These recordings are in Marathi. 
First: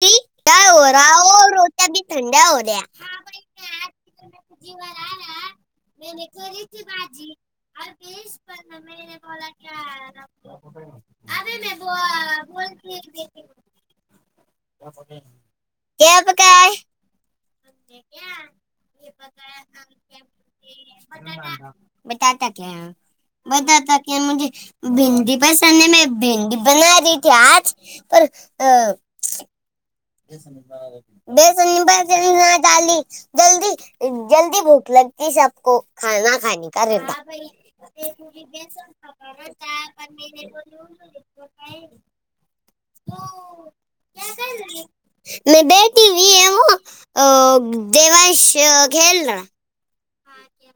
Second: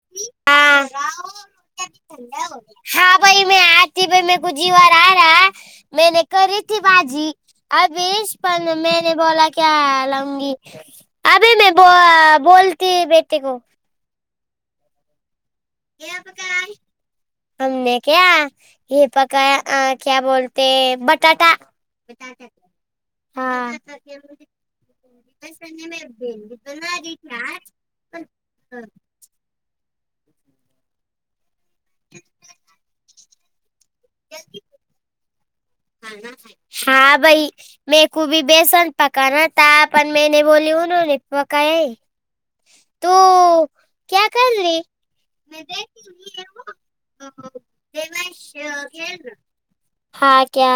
ती काय हो राह त्या [inaudible] हा भाई में आती मे कुी बार बैठा आ रहा करारा मैने करी बेकरी ती की भाजी बाजी. [unintelligible] [unintelligible] ती बीस बोला क्या अबे मैं बो, ब्यक्तीक [inaudible] त्याब काय? हमने क हे पकाया क्या बोलते बटाटा [unintelligible] बताता क [unintelligible] हाँ [unintelligible] अब.. बेसन नि ाली [inaudible] [unintelligible] [unintelligible] तू क्या कर रही मे बेठी हुई हु देवांश खेल रहा हा क्या?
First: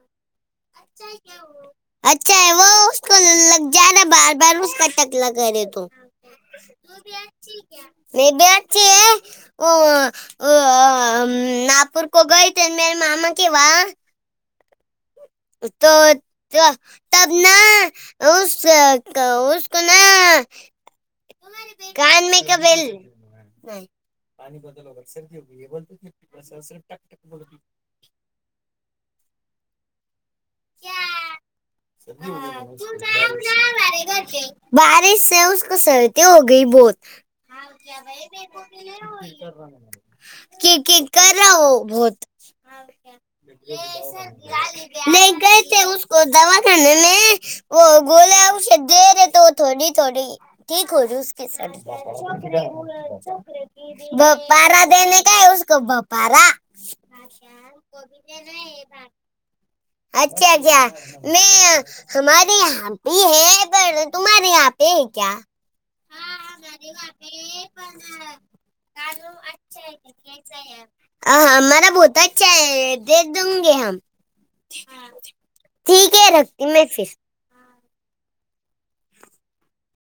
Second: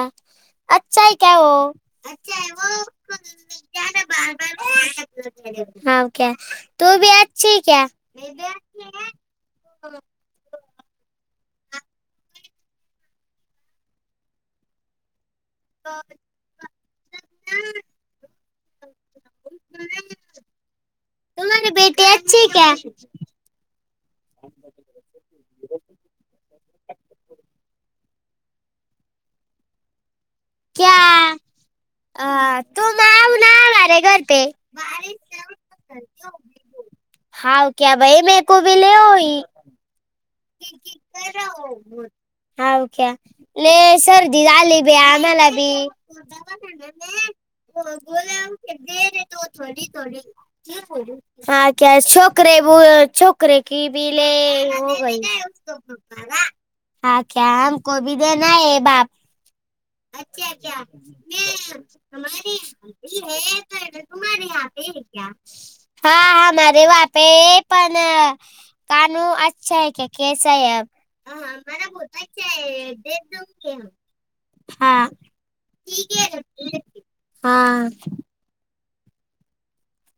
अच्छा हे क्या ओ अच्छा है वो उसको लग जा रहा बार हाव क्या! में तू भी बी अच्छी है क्या अछी हैं. ओ आ नापूर को गये थे मेरे मामा के वहा. तो तबना ऊस उसको ना तुम्हारी बेटी अच्छी क्या [unintelligible] पाणी बदल होगा सर्दी होगी. क्या क्या? आ तु बारिश से उसको सर्दी हो गई बहोत. हाव क्या बाय की की करो बहुत. हाव क्या ले लय सर्दी झाली बी आम्हाला बी उसको दवाखाने मे गोल्या औषध दे थोडी थोडी. ठीक हो उसके हा संग क्या छोकरे बो- छोकरे की बी ले बग बारा हो गई दिने पारा? हा क्या हमको भी देना है बाप अच्छा अच्छा मे हमारी हम्पी हैं पर तुम्हारे तुम्हारे यहाँ यहा हमारे वहा पे पण तनु अच्छा हैं क्या केस हैं अब? हाँ, हमारा बहुत अच्छा है दे दूंगे हम हाँ ठीक हैं रखती मे फिर. हां.